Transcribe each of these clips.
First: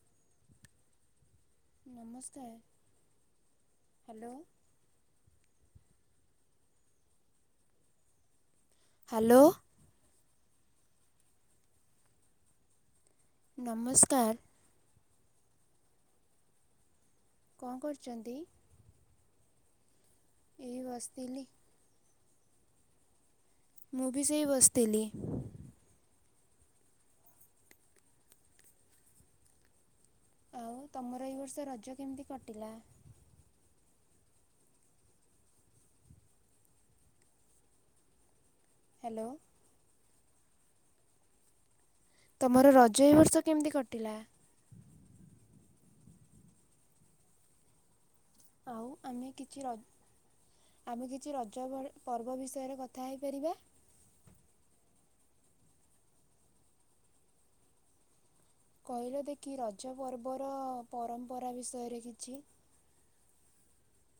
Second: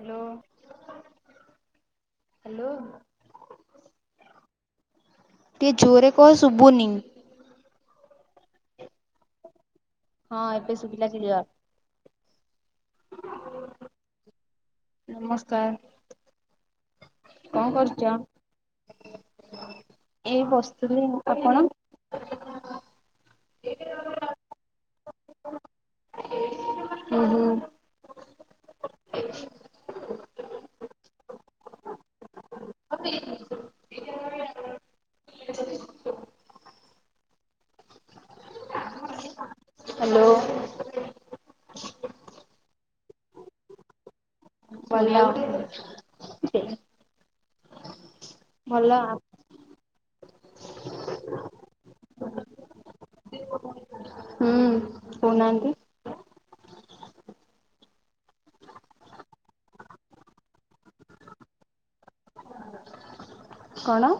Hello ନମସ୍କାର। Hello. Hello ଟିକେ ଜୋରରେ କହ, ଶୁଭୁନି? ହାଲୋ, ହଁ ଏବେ ଶୁବିଲା କ୍ଳିଅଉ। ନମସ୍କାର। ନମସ୍କାର କଣ କରୁଛ? ଏଇ ବସଥିଲି ଆଉ ଆପଣ? ମୁଁ ବି ସେଇ ବସିଥିଲି। ହୁଁ ହୁଁ। ଆଉ ତମର ଏଇ ବର୍ଷ ରଜ କେମିତି କଟିଲା? ହ୍ୟାଲୋ। ହ୍ୟାଲୋ। ତମର ରଜ ଏଇବର୍ଷ କେମିତି କଟିଲା? ଭଲ। ଆଉ ଭଲ ଆମେ କେତ କିଛି ର ଆମେ କିଛି ରଜ ଭଳି ପର୍ବ ବିଷୟରେ କଥା ହେଇପାରିବା? ହୁଁ। କହୁନାହାନ୍ତି। କହିଲ ଦେଖି ରଜ ପର୍ବର ପରମ୍ପରା ବିଷୟରେ କିଛି? କଣ?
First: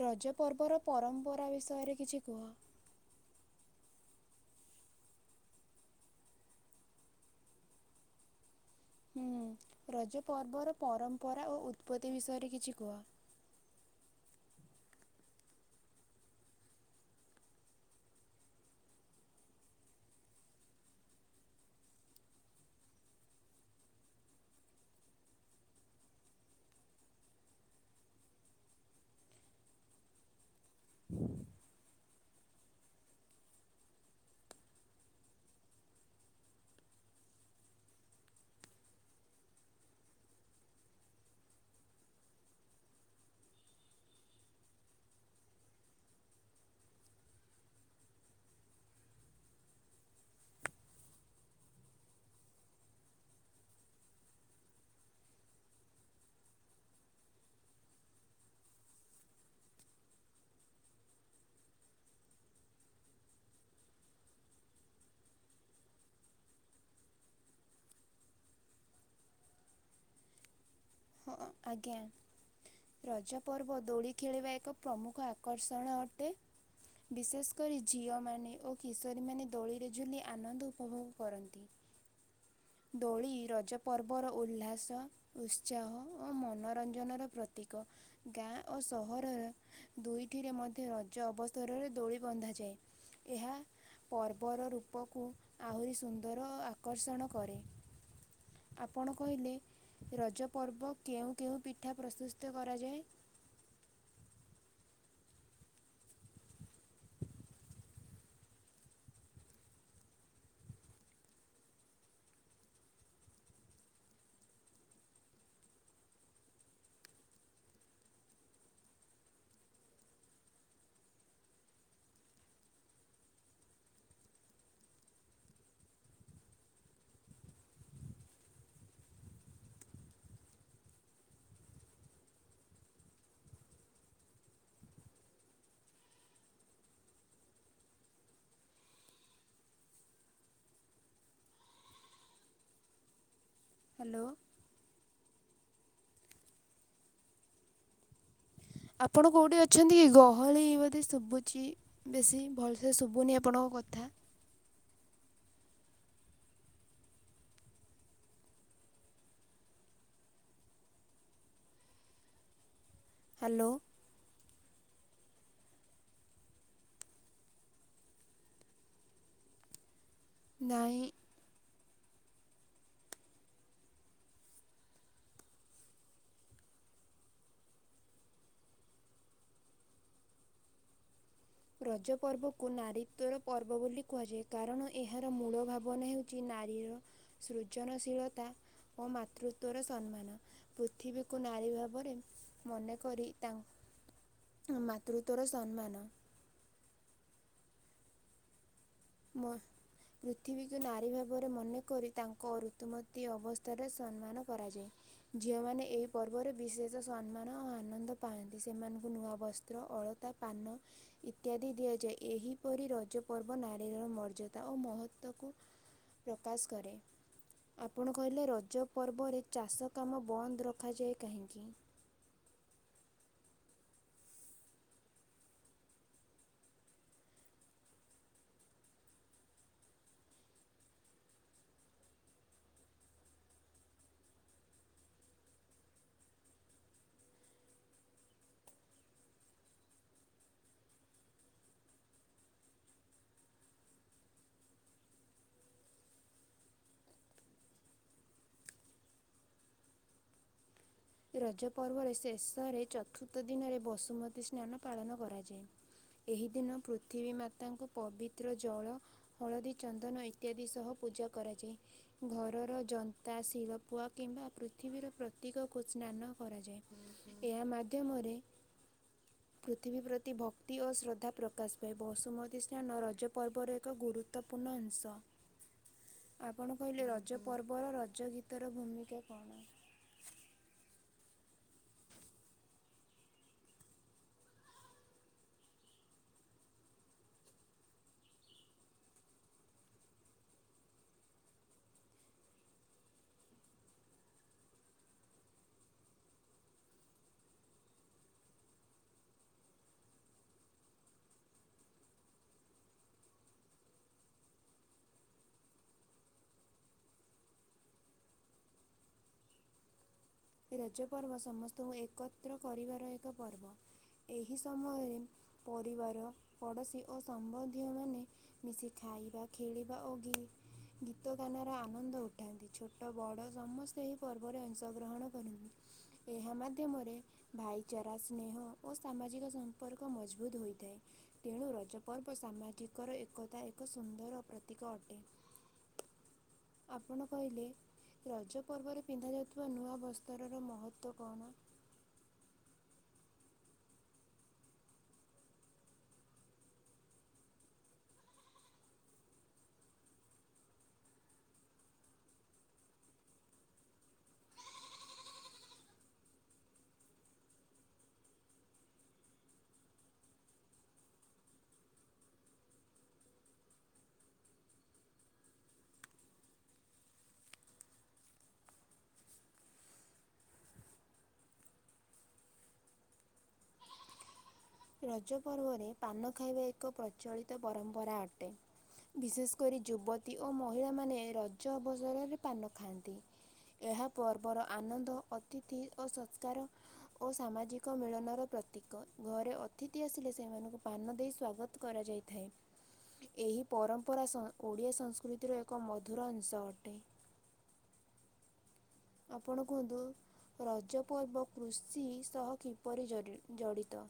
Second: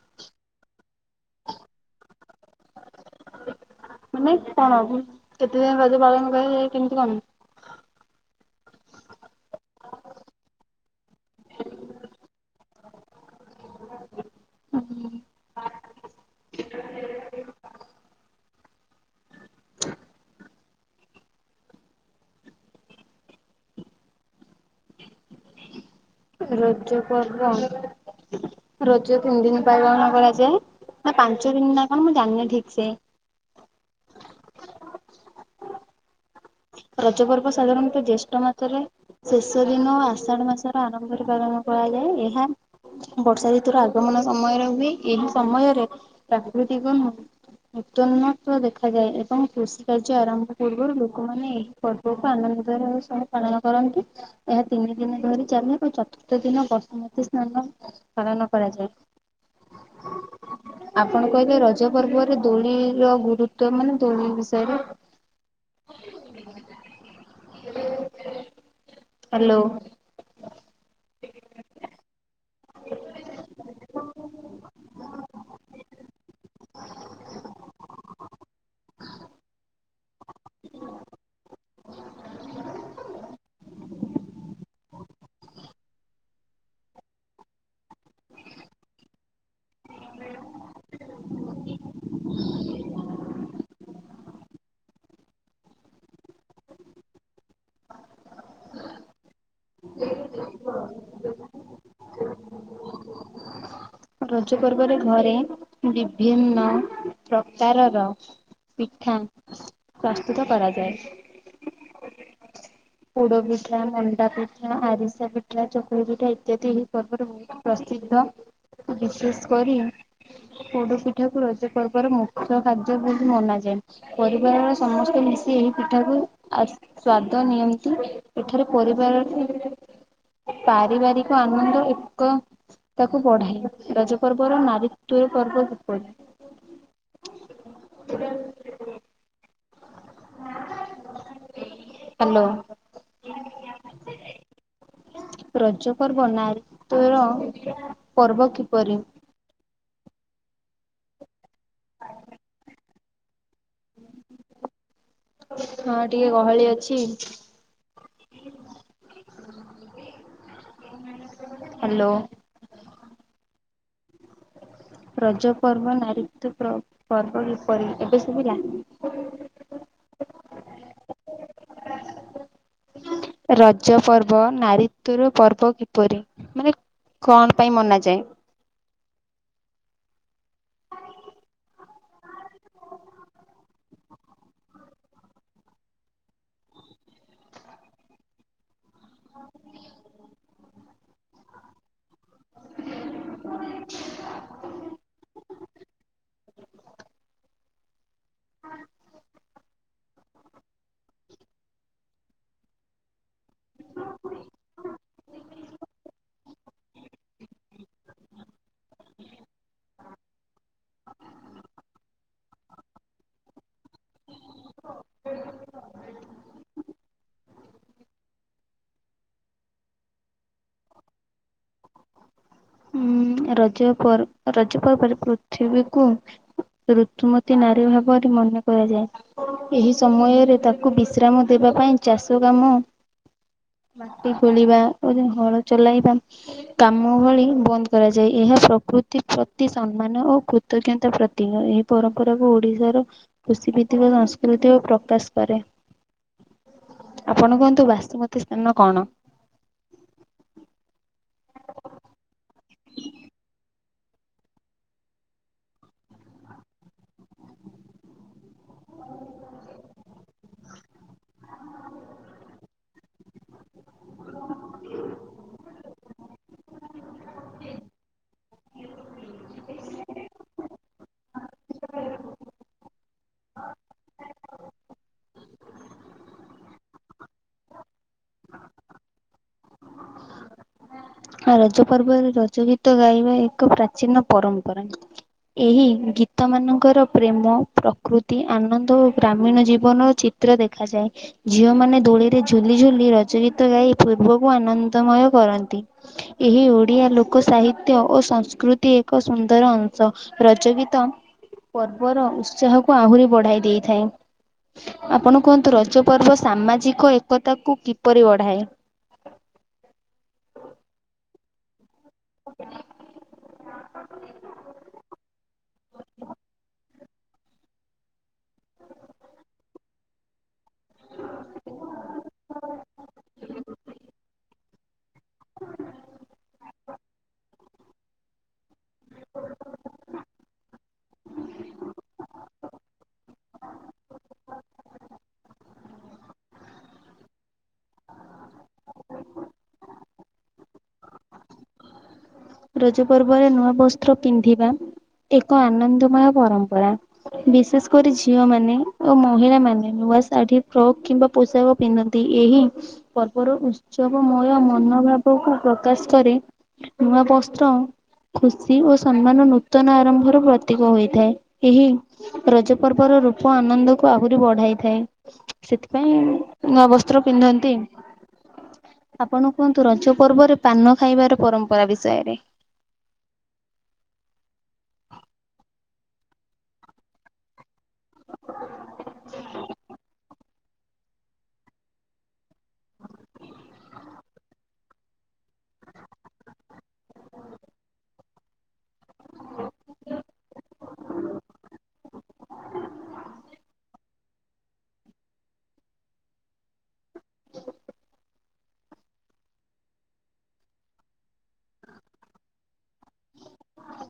ରଜପର୍ବର ପରମ୍ପରା ବିଷୟରେ କିଛି କୁହ? ମାନେ କଣ? କେତେ ଦିନ ରଜ ପାଳନ କରାଯାଏ? କେମିତି କଣ? ହୁଁ। ରଜ ପର୍ବର ପରମ୍ପରା ଓ ଉତ୍ପତ୍ତି ବିଷୟରେ କିଛି କୁହ। ରଜ ପର୍ବ ରଜ ତିନି ଦିନି ପାଳଣ କରାଯାଏ। ନା ପାଞ୍ଚ ଦିନି ନା କଣ? ମୁଁ ଜାଣିନି ଠିକ ସେ। ରଜ ପର୍ବ ସାଧାରଣତଃ ଜ୍ୟେଷ୍ଠ ମାସରେ ଶେଷ ଦିନ ଆଷାଢ ମାସର ଆରମ୍ଭରେ ପାଳନ କରାଯାଏ। ଏହା ବର୍ଷା ଋତୁର ଆଗମନ ସମୟରେ ହୁଏ। ଏହି ସମୟରେ ପ୍ରାକୃତିକ ନୁହଁ ଉତ୍ତନ୍ନତ ଦେଖାଯାଏ ଏବଂ କୃଷି କାର୍ଯ୍ୟ ଆରମ୍ଭ ପୂର୍ବରୁ ଲୋକମାନେ ପର୍ବକୁ ଆନନ୍ଦିତର ସହ ପାଳନ କରନ୍ତି। ଏହା ତିନି ଦିନ ଧରି ଚାଲେ ଓ ଚତୁର୍ଥ ଦିନ ବସୁମତୀ ସ୍ନାନ ପାଳନ କରାଯାଏ। ଆପଣ କହିଲେ ରଜ ପର୍ବରେ ଦୋଳି ର ଗୁରୁତ୍ଵ ମାନେ ଦୋଳି ବିଷୟରେ। ହ୍ୟାଲୋ। ହଁ, ଆଜ୍ଞା। ରଜ ପର୍ବ ଦୋଳି ଖେଳିବା ଏକ ପ୍ରମୁଖ ଆକର୍ଷଣ ଅଟେ। ବିଶେଷ କରି ଝିଅମାନେ ଓ କିଶୋରୀମାନେ ଦୋଳିରେ ଝୁଲି ଆନନ୍ଦ ଉପଭୋଗ କରନ୍ତି। ଦୋଳି ରଜ ପର୍ବର ଉଲ୍ଲାସ। ଉତ୍ସାହ ଓ ମନୋରଞ୍ଜନର ପ୍ରତୀକ। ଗାଁ ଓ ସହରର ଦୁଇଟିରେ ମଧ୍ୟ ରଜ ଅବସରରେ ଦୋଳି ବନ୍ଧାଯାଏ। ଏହା ପର୍ବର ରୂପକୁ ଆହୁରି ସୁନ୍ଦର ଆକର୍ଷଣ କରେ। ଆପଣ କହିଲେ ରଜ ପର୍ବ କେଉଁ କେଉଁ ପିଠା ପ୍ରସ୍ତୁସ୍ଥ କରାଯାଏ? ରଜ ପର୍ବରେ ଘରେ ବିଭିନ୍ନ ପ୍ରକାରର ପିଠା ପ୍ରସ୍ତୁତ କରାଯାଏ। ପୋଡ଼ ପିଠା, ମଣ୍ଡାପିଠା, ଆରିସା ପିଠା, ଚକୁଳି ପିଠା ଇତ୍ୟାଦି ଏହି ପର୍ବରେ ହୁଏ। ପ୍ରସିଦ୍ଧ। ବିଶେଷ କରି ପୋଡ ପିଠା କୁ ରଜ ପର୍ବର ମୁଖ୍ୟ ଖାଦ୍ୟ ବୋଲି ମନାଯାଏ। ପରିବାରର ସମସ୍ତେ ମିଶି ଏହି ପିଠା କୁ ଆସ ସ୍ଵାଦ ନିୟନ୍ ଏଠାରେ ପରିବାର ହିଁ ପାରିବାରିକ ଆନନ୍ଦ ଏକ ତାକୁ ବଢାଏ। ରଜ ପର୍ବର ନାରୀତ୍ବର ପର୍ବ କିପରି? ହାଲୋ। ହାଲୋ। ରଜ ପର୍ବ ନାରୀତ୍ବର ପର୍ବ କିପରି? ଆପଣ କୋଉଠି ଅଛନ୍ତି କି ଗହଳି ବୋଧେ ଶୁଭୁଛି? ବେଶୀ ଭଲସେ ଶୁଭୁନି ଆପଣଙ୍କ କଥା। ହଁ ଟିକେ ଗହଳି ଅଛି। ହାଲୋ। ହାଲୋ। ରଜ ପର୍ବ ନାରୀତ୍ଵ ପର୍ବ କିପରି ଏବେ ଶୁଭିଲା? ନାଇଁ। ରଜ ପର୍ବ ନାରିତ୍ଵର ପର୍ବ କିପରି ମାନେ କଣ ପାଇଁ ମନାଯାଏ? ରଜ ପର୍ବକୁ ନାରୀତ୍ଵର ପର୍ବ ବୋଲି କୁହାଯାଏ କାରଣ ଏହାର ମୂଳ ଭାବନା ହେଉଛି ନାରୀର ସୃଜନଶୀଳତା ଓ ମାତୃତ୍ୱର ସମ୍ମାନ ପୃଥିବୀକୁ ନାରୀ ଭାବରେ ମନେକରି ତାଙ୍କ ମାତୃତ୍ଵର ସମ୍ମାନ। ହଁ ମର। ପୃଥିବୀକୁ ନାରୀ ଭାବରେ ମନେକରି ତାଙ୍କ ଋତୁମତୀ ଅବସ୍ଥାର ସମ୍ମାନ କରାଯାଏ। ଝିଅମାନେ ଏଇ ପର୍ବରେ ବିଶେଷ ସମ୍ମାନ ଓ ଆନନ୍ଦ ପାଆନ୍ତି ସେମାନଙ୍କୁ ନୂଆ ବସ୍ତ୍ର ଅଳକ୍ ପାନ ଇତ୍ୟାଦି ଦିଆଯାଏ ଏହିପରି ରଜ ପର୍ବ ନା ଶରୀରର ମର୍ଯ୍ୟାଦା ଓ ମହତ୍ଵକୁ ପ୍ରକାଶ କରେ। ଆପଣ କହିଲେ ରଜ ପର୍ବରେ ଚାଷ କାମ ବନ୍ଦ ରଖାଯାଏ କାହିଁକି? ରଜ ପର୍ ରଜ ପର୍ବରେ ପୃଥିବୀକୁ ଋତୁମତୀ ନାରୀ ଭାବରେ ମନେ କରାଯାଏ। ଏହି ସମୟରେ ତାକୁ ବିଶ୍ରାମ ଦେବା ପାଇଁ ଚାଷ କାମ ମାଟି ଖୋଳିବା ଓ ହଳ ଚଲାଇବା କାମ ଭଳି ବନ୍ଦ କରାଯାଏ ଏହା ପ୍ରକୃତି ପ୍ରତି ସମ୍ମାନ ଓ କୃତଜ୍ଞତା ପ୍ରତିକ ଏହି ପରମ୍ପରାକୁ ଓଡିଶାର କୃଷି ଭିତ୍ତିକ ସଂସ୍କୃତି ଓ ପ୍ରକାଶ କରେ। ଆପଣ କୁହନ୍ତୁ ବାସୁମତୀ ସ୍ଥାନ କଣ? ରଜ ପର୍ବରେ ଶେଷରେ ଚତୁର୍ଥ ଦିନରେ ବସୁମତୀ ସ୍ନାନ ପାଳନ କରାଯାଏ। ଏହି ଦିନ ପୃଥିବୀ ମାତାଙ୍କୁ ପବି ଜଳ ହଳଦୀ ଚନ୍ଦନ ଇତ୍ୟାଦି ପୂଜାକରାଯାଏ ଘର ତା ଶିରପୁଆ କିମ୍ବା ପୃଥିବୀର ପ୍ରତୀକକୁ ସ୍ନାନ କରାଯାଏ। ଏହା ମାଧ୍ୟମରେ ପୃଥିବୀ ପ୍ରତି ଭକ୍ତି ଓ ଶ୍ରଦ୍ଧା ପ୍ରକାଶ ପାଏ ବସୁମତୀ ସ୍ନାନ ରଜ ପର୍ବର ଏକ ଗୁରୁ ଗୁରୁତ୍ୱପୂର୍ଣ୍ଣ ଅଂଶ। ଆପଣ କହିଲେ ରଜ ପର୍ବର ରଜ ଗୀତର ଭୂମିକା କଣ? ଆ ରଜ ପର୍ବରେ ରଜ ଗୀତ ଗାଇବା ଏକ ପ୍ରାଚୀନ ପରମ୍ପରା। ଏହି ଗୀତମାନଙ୍କର ପ୍ରେମ ପ୍ରକୃତି ଆନନ୍ଦ ଓ ଗ୍ରାମୀଣ ଜୀବନର ହେଉଚି ଚିତ୍ର ଦେଖାଯାଏ। ଝିଅମାନେ ଦୋଳିରେ ଝୁଲି ଝୁଲି ରଜ ଗୀତ ଗାଇ ପୂର୍ବକୁ ଆନନ୍ଦମୟ କରନ୍ତି। ଏହି ଓଡ଼ିଆ ଲୋକ ସାହିତ୍ୟ ଓ ସଂସ୍କୃତି ଏକ ସୁନ୍ଦର ଅଂଶ। ନାଚ ଗୀତ ପର୍ବର ଉତ୍ସାହକୁ ଆହୁରି ବଢାଇ ଦେଇଥାଏ। ଆପଣ କୁହନ୍ତୁ ରଜ ପର୍ବ ସାମାଜିକ ଏକତାକୁ କିପରି ବଢ଼ାଏ? ରଜ ପର୍ବ ସମସ୍ତଙ୍କୁ ଏକତ୍ର କରିବାର ଏକ ପର୍ବ ଏହି ସମୟରେ ପରିବାର ପଡ଼ୋଶୀ ଓ ସମ୍ବନ୍ଧୀୟମାନେ ମିଶି ଖାଇବା ଖେଳିବା ଓ ଗି ଗୀତ ଗାନାର ଆନନ୍ଦ ଉଠାନ୍ତି ଛୋଟ ବଡ଼ ସମସ୍ତେ ଏହି ପର୍ବରେ ଅଂଶଗ୍ରହଣ କରି। ଏହା ମାଧ୍ୟମରେ ଭାଇଚାରା ସ୍ନେହ ଓ ସାମାଜିକ ସମ୍ପର୍କ ମଜବୁତ ହୋଇଥାଏ। ତେଣୁ ରଜପର୍ବ ସାମାଜିକର ଏକତା ଏକ ସୁନ୍ଦର ପ୍ରତୀକ ଅଟେ। ଆପଣ କହିଲେ ରଜ ପର୍ବରେ ପିନ୍ଧାଯାଉଥିବା ନୂଆ ବସ୍ତ୍ରର ମହତ୍ତ୍ଵ କଣ? ରଜ ପର୍ବରେ ନୂଆ ବସ୍ତ୍ର ପିନ୍ଧିବା ଏକ ଆନନ୍ଦମୟ ପରମ୍ପରା। ବିଶେଷ କରି ଝିଅ ମାନେ ଓ ମହିଳା ମାନେ ନୂଆ ଶାଢୀ, ଫ୍ରଗ଼ କିମ୍ବା ପୋଷାକ ପିନ୍ଧନ୍ତି। ଏହି ପର୍ବର ଉତ୍ସବ ମୟ ମନୋ ଭାବକୁ ପ୍ରକାଶ କରି ନୂଆ, ପୋଷା ତ ଖୁସି ଓ ସମ୍ମାନ ନୂତନ ଆରମ୍ଭର ପ୍ରତୀକ ହୋଇଥାଏ। ଏହି ରଜ ପର୍ବର ରୂପ ଆନନ୍ଦକୁ ଆହୁରି ବଢାଇଥାଏ। ସେଥିପାଇଁ ନୂଆ ବସ୍ତ୍ର ପିନ୍ଧନ୍ତି। ଆପଣ କୁହନ୍ତୁ ରଜ ପର୍ବରେ ପାନ ଖାଇବାର ପରମ୍ପରା ବିଷୟରେ। ରଜ ପର୍ବରେ ପାନ ଖାଇବା ଏକ ପ୍ରଚଳିତ ପରମ୍ପରା ଅଟେ। ବିଶେଷ କରି ଯୁବତୀ ଓ ମହିଳା ମାନେ ରଜ ଅବସରରେ ପାନ ଖାଆନ୍ତି। ଏହା ପର୍ବର ଆନନ୍ଦ, ଅତିଥି ଓ ସତ୍କାର ଓ ସାମାଜିକ ମିଳନର ପ୍ରତୀକ। ଘରେ ଅ ଅତିଥି ଆସିଲେ ସେମାନଙ୍କୁ ପାନ ଦେଇ ସ୍ଵାଗତ କରା ଯାଇଥାଏ। ଏହି ପରମ୍ ଉପ ରାସ ଓଡ଼ିଆ ସଂସ୍କୃତିର ଏକ ମଧୁର ଅଂଶ ଅଟେ। ଆପଣ କୁହନ୍ତୁ ରଜପର୍ବ କୃଷି ସହ କିପରି ଜ- ଜଡ଼ିତ?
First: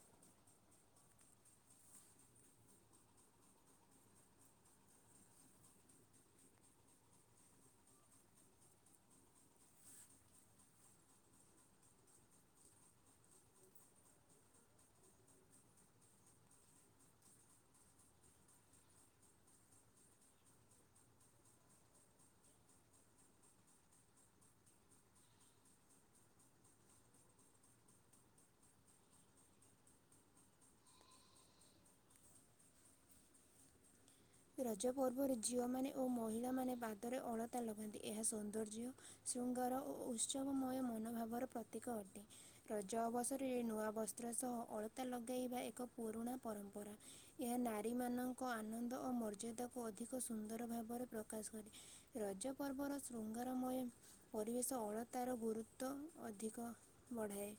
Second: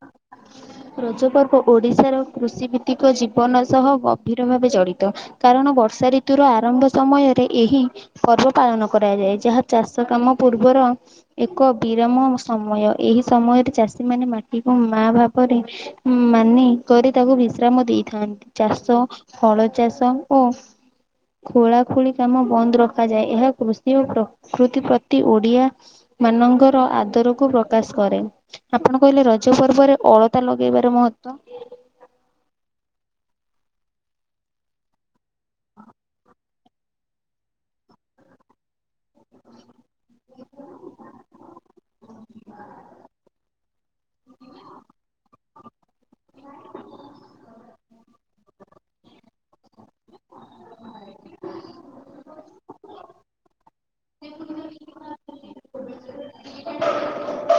ରଜ ପର୍ବ ଓଡିଶାର କୃଷି ଭିତ୍ତିକ ଜୀବନ ସହ ଗଭୀର ଭାବେ ଜଡ଼ିତ। କାରଣ ବର୍ଷା ରିତୁର ଆରମ୍ଭ ସମୟରେ ଏହି ପର୍ବ ପାଳନ କରାଯାଏ। ଯାହା ଚାଷ କାମ ପୂର୍ବର ଏକ ବିରମ ସମୟ। ଏହି ସମୟରେ ଚାଷୀ ମାନେ ମାଟିକୁ ମା ଭାବେ ପରେ ମାନେ କରି ତାକୁ ବିଶ୍ରାମ ଦେଇଥାନ୍ତି। ଚାଷ ଫଳ ଚାଷ ଓ ଖୋଳା ଖୋଳି କାମ ବନ୍ଦ ରଖାଯାଏ। ଏହା କୃଷି ଓ ପ୍ରକୃତି ପ୍ରତି ଓଡିଆ ମାନଙ୍କର ଆଦରକୁ ପ୍ରକାଶ କରେ। ଆପଣ କହିଲେ ରଜ ପର୍ବରେ ଅଳ ତା ଲଗେଇ ବାର ମହତ୍ୱ ରଜ ପର୍ବରେ ଝିଅମାନେ ଓ ମହିଳାମାନୋନ ପାଦରେ ଅଳତା ଲଗାନ୍ତି, ଏହା ସୌନ୍ଦର୍ଯ୍ୟ ଶୃଙ୍ଗାର ଓ ଉତ୍ସବମୟ ମନୋଭାବର ପ୍ରତୀକ ଅଟେ। ରଜ ଅବସରରେ ନୂଆ ବସ୍ତ୍ର ସହ ଅଳତା ଲଗାଇବା ଏକ ପୁରୁଣା ପରମ୍ପରା। ଏହା ନାରୀ ମାନଙ୍କ ଆନନ୍ଦ ଓ ମର୍ଯ୍ୟାଦାକୁ ଅଧିକ ସୁନ୍ଦର ଭାବରେ ପ୍ରକାଶ କରେ। ରଜା ପର୍ବର ଶୃଙ୍ଗାର ମୟ ପରିବେଶ ଅଳତାର ଗୁରୁତ୍ୱ ଅଧିକ ବଢ଼ାଏ।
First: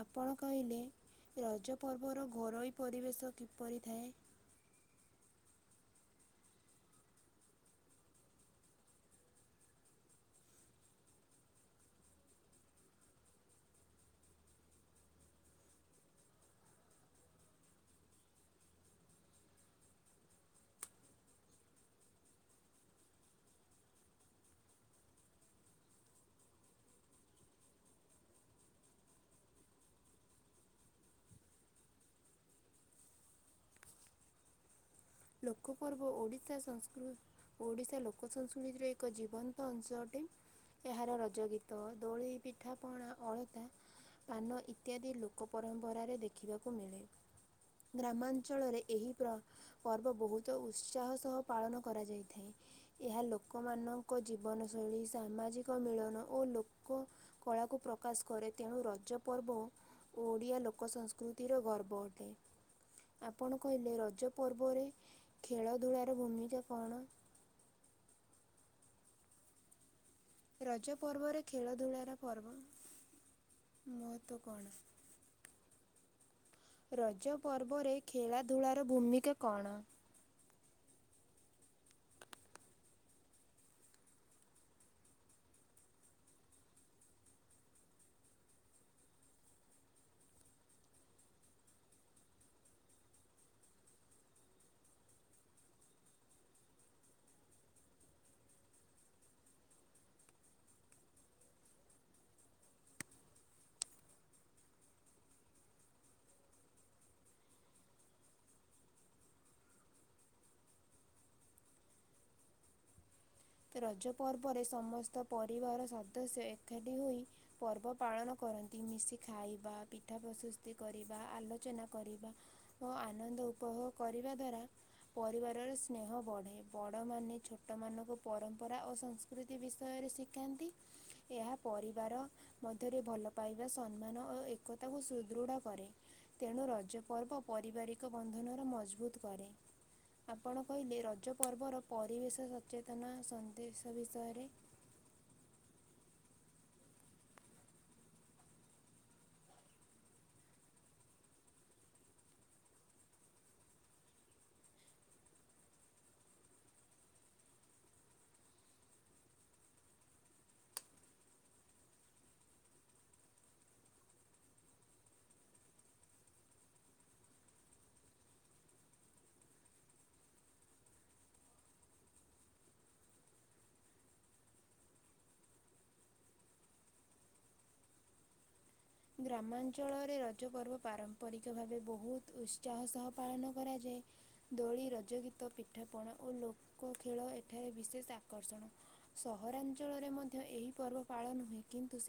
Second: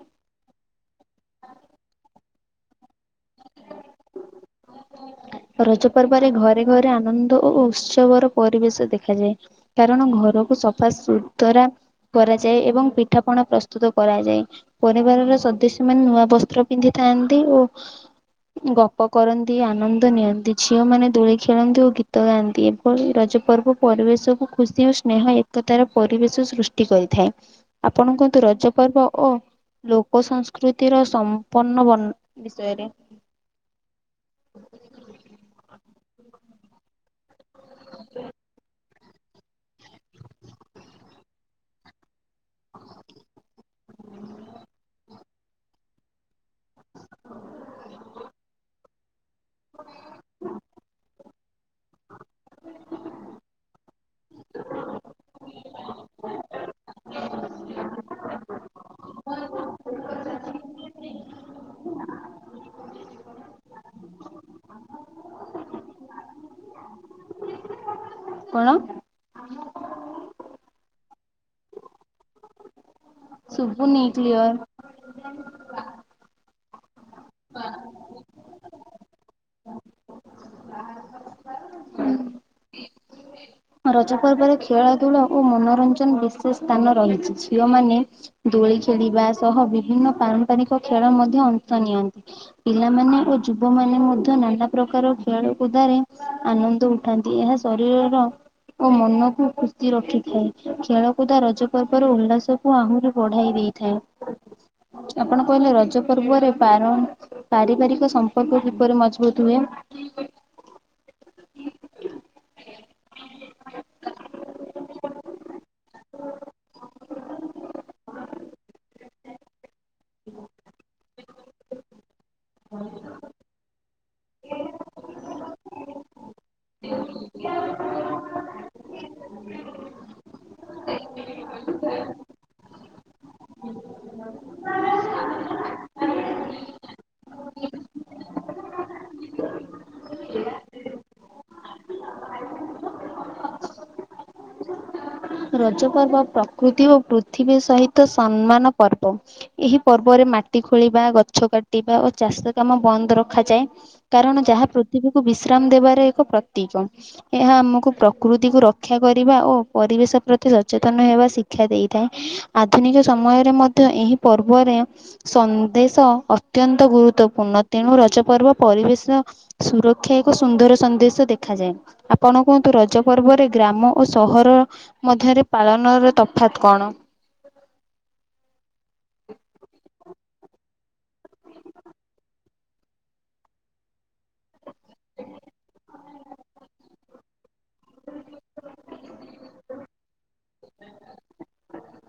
ଆପଣ କହିଲେ ରଜ ପର୍ବ ର ଘରୋଇ ପରିବେଶ କିପରି ଥାଏ? ରଜ ପର୍ବରେ ଘରେ ଘରେ ଆନନ୍ଦ ଓ ଉତ୍ସବର ପରିବେଶ ଦେଖାଯଏ। କାରଣ ଘରକୁ ସଫା ସୁତୁରା କରାଯାଏ। ଏବଂ ପିଠାପଣା ପ୍ରସ୍ତୁତ କରାଯାଏ। ପରିବାରର ସଦସ୍ୟ ମାନେ ନୂଆ ବସ୍ତ୍ର ପିନ୍ଧିଥାନ୍ତି। ଓ ଗପ କରନ୍ତି ଆନନ୍ଦ ନିଅନ୍ତି। ଝିଅମାନେ ଦୋଳି ଖେଳନ୍ତି ଓ ଗୀତ ଗାଆନ୍ତି, ଏଭଳି ରଜ ପର୍ବ ପରିବେଶକୁ ଖୁସି ଓ ସ୍ନେହ ତାର ପରିବେଶ ସୃଷ୍ଟି କରିଥାଏ। ଆପଣ କହନ୍ତୁ ରଜ ପର୍ବ ଓ ଲୋକ ସଂସ୍କୃତିର ସମ୍ପନ୍ନ ବଣ ବିଷୟରେ। ଲୋକପର୍ବ ଓଡ଼ିଶା ସଂସ୍କୃ ଓଡ଼ିଶା ଲୋକ ସଂସ୍କୃତିର ଏକ ଜୀବନ ତ ଅଂଶ ଅଟେ। ଏହାର ରଜ ଗୀତ, ଦୋଳି, ପିଠା ପଣା, ଅଳତା ପାନ ଇତ୍ୟାଦି ଲୋକ ପରମ୍ପରା ରେ ଦେଖିବାକୁ ମିଳେ। ଗ୍ରାମାଞ୍ଚଳରେ ଏହି ପ୍ର-ପର୍ବ ବହୁତ ଉତ୍ସାହ ସହ ପାଳନ କରାଯାଇଥାଏ। ଏହା ଲୋକମାନଙ୍କ ଜୀବନଶୈଳୀ ସାମାଜିକ ମିଳନ ଓ ଲୋକ କଳାକୁ ପ୍ରକାଶ କରେ, ତେଣୁ ରଜ ପର୍ବ ଓ ଓଡିଆ ଲୋକ ସଂସ୍କୃତିର ଗର୍ବ ଅଟେ ଆପଣ କହିଲେ ରଜ ପର୍ବରେ ଖେଳଧୂଳାର ଭୂମିକା କଣ? କଣ ଅ? ରଜ ପର୍ବରେ ଖେଳ ଧୂଳାର ପର୍ବ ସୁୁଭୁନି ମହତ୍ତ୍ୱ କ୍ଲିୟର କଣ? ରଜ ପର୍ବରେ ଖେଳା ଧୂଳାର ଭୂମିକା କଣ? ହୁଁ। ରଜ ପର୍ବରେ ଖେଳାଧୂଳ ଓ ମନୋରଞ୍ଜନ ବିଶେଷ ସ୍ଥାନ ରହିଛି ଝିଅମାନେ ଦୋଳି ଖେଳିବା ସହ ବିଭିନ୍ନ ପାରମ୍ପାରିକ ଖେଳ ମଧ୍ୟ ଅଂଶ ନିଅନ୍ତି। ପିଲାମାନେ ଓ ଯୁବ ମାନେ ମଧ୍ୟ ନାନା ପ୍ରକାର ଖେଳ କୁଦରେ ଆନନ୍ଦ ଉଠ ଉଠାନ୍ତି ଏହା ଶରୀରର ଓ ମନକୁ ଖୁସି ରଖିଥାଏ ଖେଳକୁଦ ରଜ ପର୍ବର ଉଲ୍ଲାସ କୁ ଆହୁରି ବଢ଼ାଇ ଦେଇଥାଏ। [inaudible] ଆପଣ କହିଲେ ରଜ ପର୍ବରେ ପାରଣ ପାରିବାରିକ ସମ୍ପର୍କ କିପରି ମଜବୁତ ହୁଏ? ରଜ ପର୍ବରେ ସମସ୍ତ ପରିବାର ସଦସ୍ୟ ଏକାଠି ହୋଇ ପର୍ବ ପାଳନ କରନ୍ତି। ମିଶି ଖାଇବା ପିଠା ପ୍ରଶୁସ୍ତି କରିବା ଆଲୋଚନା କରିବା। ଓ ଆନନ୍ଦ ଉପଭୋଗ କରିବା ଦ୍ୱାରା ପରିବାରର ସ୍ନେହ ବଢେ। ବଡ଼ମାନେ ଛୋଟମାନଙ୍କୁ ପରମ୍ପରା ଓ ସଂସ୍କୃତି ବିଷୟରେ ଶିଖାନ୍ତି। ଏହା ପରିବାର ମଧ୍ୟରେ ଭଲ ପାଇବା ସମ୍ମାନ ଓ ଏକତାକୁ ସୁଦୃଢ଼ କରେ। ତେଣୁ ରଜ ପର୍ବ ପରିବାରିକ ବନ୍ଧନର ମଜବୁତ କରେ। ଆପଣ କହିଲେ ରଜ ପର୍ବର ପରିବେଶ ସଚେତନା ସନ୍ଦେଶ ବିଷୟରେ। ରଜ ପର୍ବ ପ୍ରକୃତି ଓ ପୃଥିବୀ ସହିତ ସମ୍ମାନ ପର୍ବ। ଏହି ପର୍ବରେ ମାଟି ଖୋଳିବା ଗଛ କାଟିବା ଓ ଚାଷ କାମ ବନ୍ଦ ରଖାଯାଏ। କାରଣ ଯାହା ପୃଥିବୀକୁ ବିଶ୍ରାମ ଦେବାର ଏକ ପ୍ରତୀକ। ଏହା ଆମକୁ ପ୍ରକୃତିକୁୁ ରକ୍ଷା କରିବା ଓ ପରିବେଶ ପ୍ରତି ସଚେତନ ହେବା ଶିକ୍ଷା ଦେଇଥାଏ ଆଧୁନିକ ସମୟରେ ମଧ୍ୟ ଏହି ପର୍ବରେ ସନ୍ଦେଶ ଅତ୍ୟନ୍ତ ଗୁରୁତ୍ୱପୂର୍ଣ୍ଣ ତେଣୁ ରଜ ପର୍ବ ପରିବେଶ ସୁରକ୍ଷା ଏକ ସୁନ୍ଦର ସନ୍ଦେଶ ଦେଖାଯାଏ। ଆପଣ କୁହନ୍ତୁ ରଜ ପର୍ବରେ ଗ୍ରାମ ଓ ସହର ମଧ୍ୟରେ ପାଳନର ତଫାତ୍ କଣ? ଗ୍ରାମାଞ୍ଚଳରେ ରଜପର୍ବ ପାରମ୍ପରିକ ଭାବେ ବହୁତ ଉତ୍ସାହ ସହ ପାଳନ କରାଯାଏ। ଦୋଳି ରଜଗୀତ ପିଠାପଣା ଓ ଲୋକ ଖେଳ ଏକ ଏଠାରେ ବିଶେଷ ଆକର୍ଷଣ ସହରାଞ୍ଚଳରେ ମଧ୍ୟ ଏହି ପର୍ବ ପାଳନ ହୁଏ କି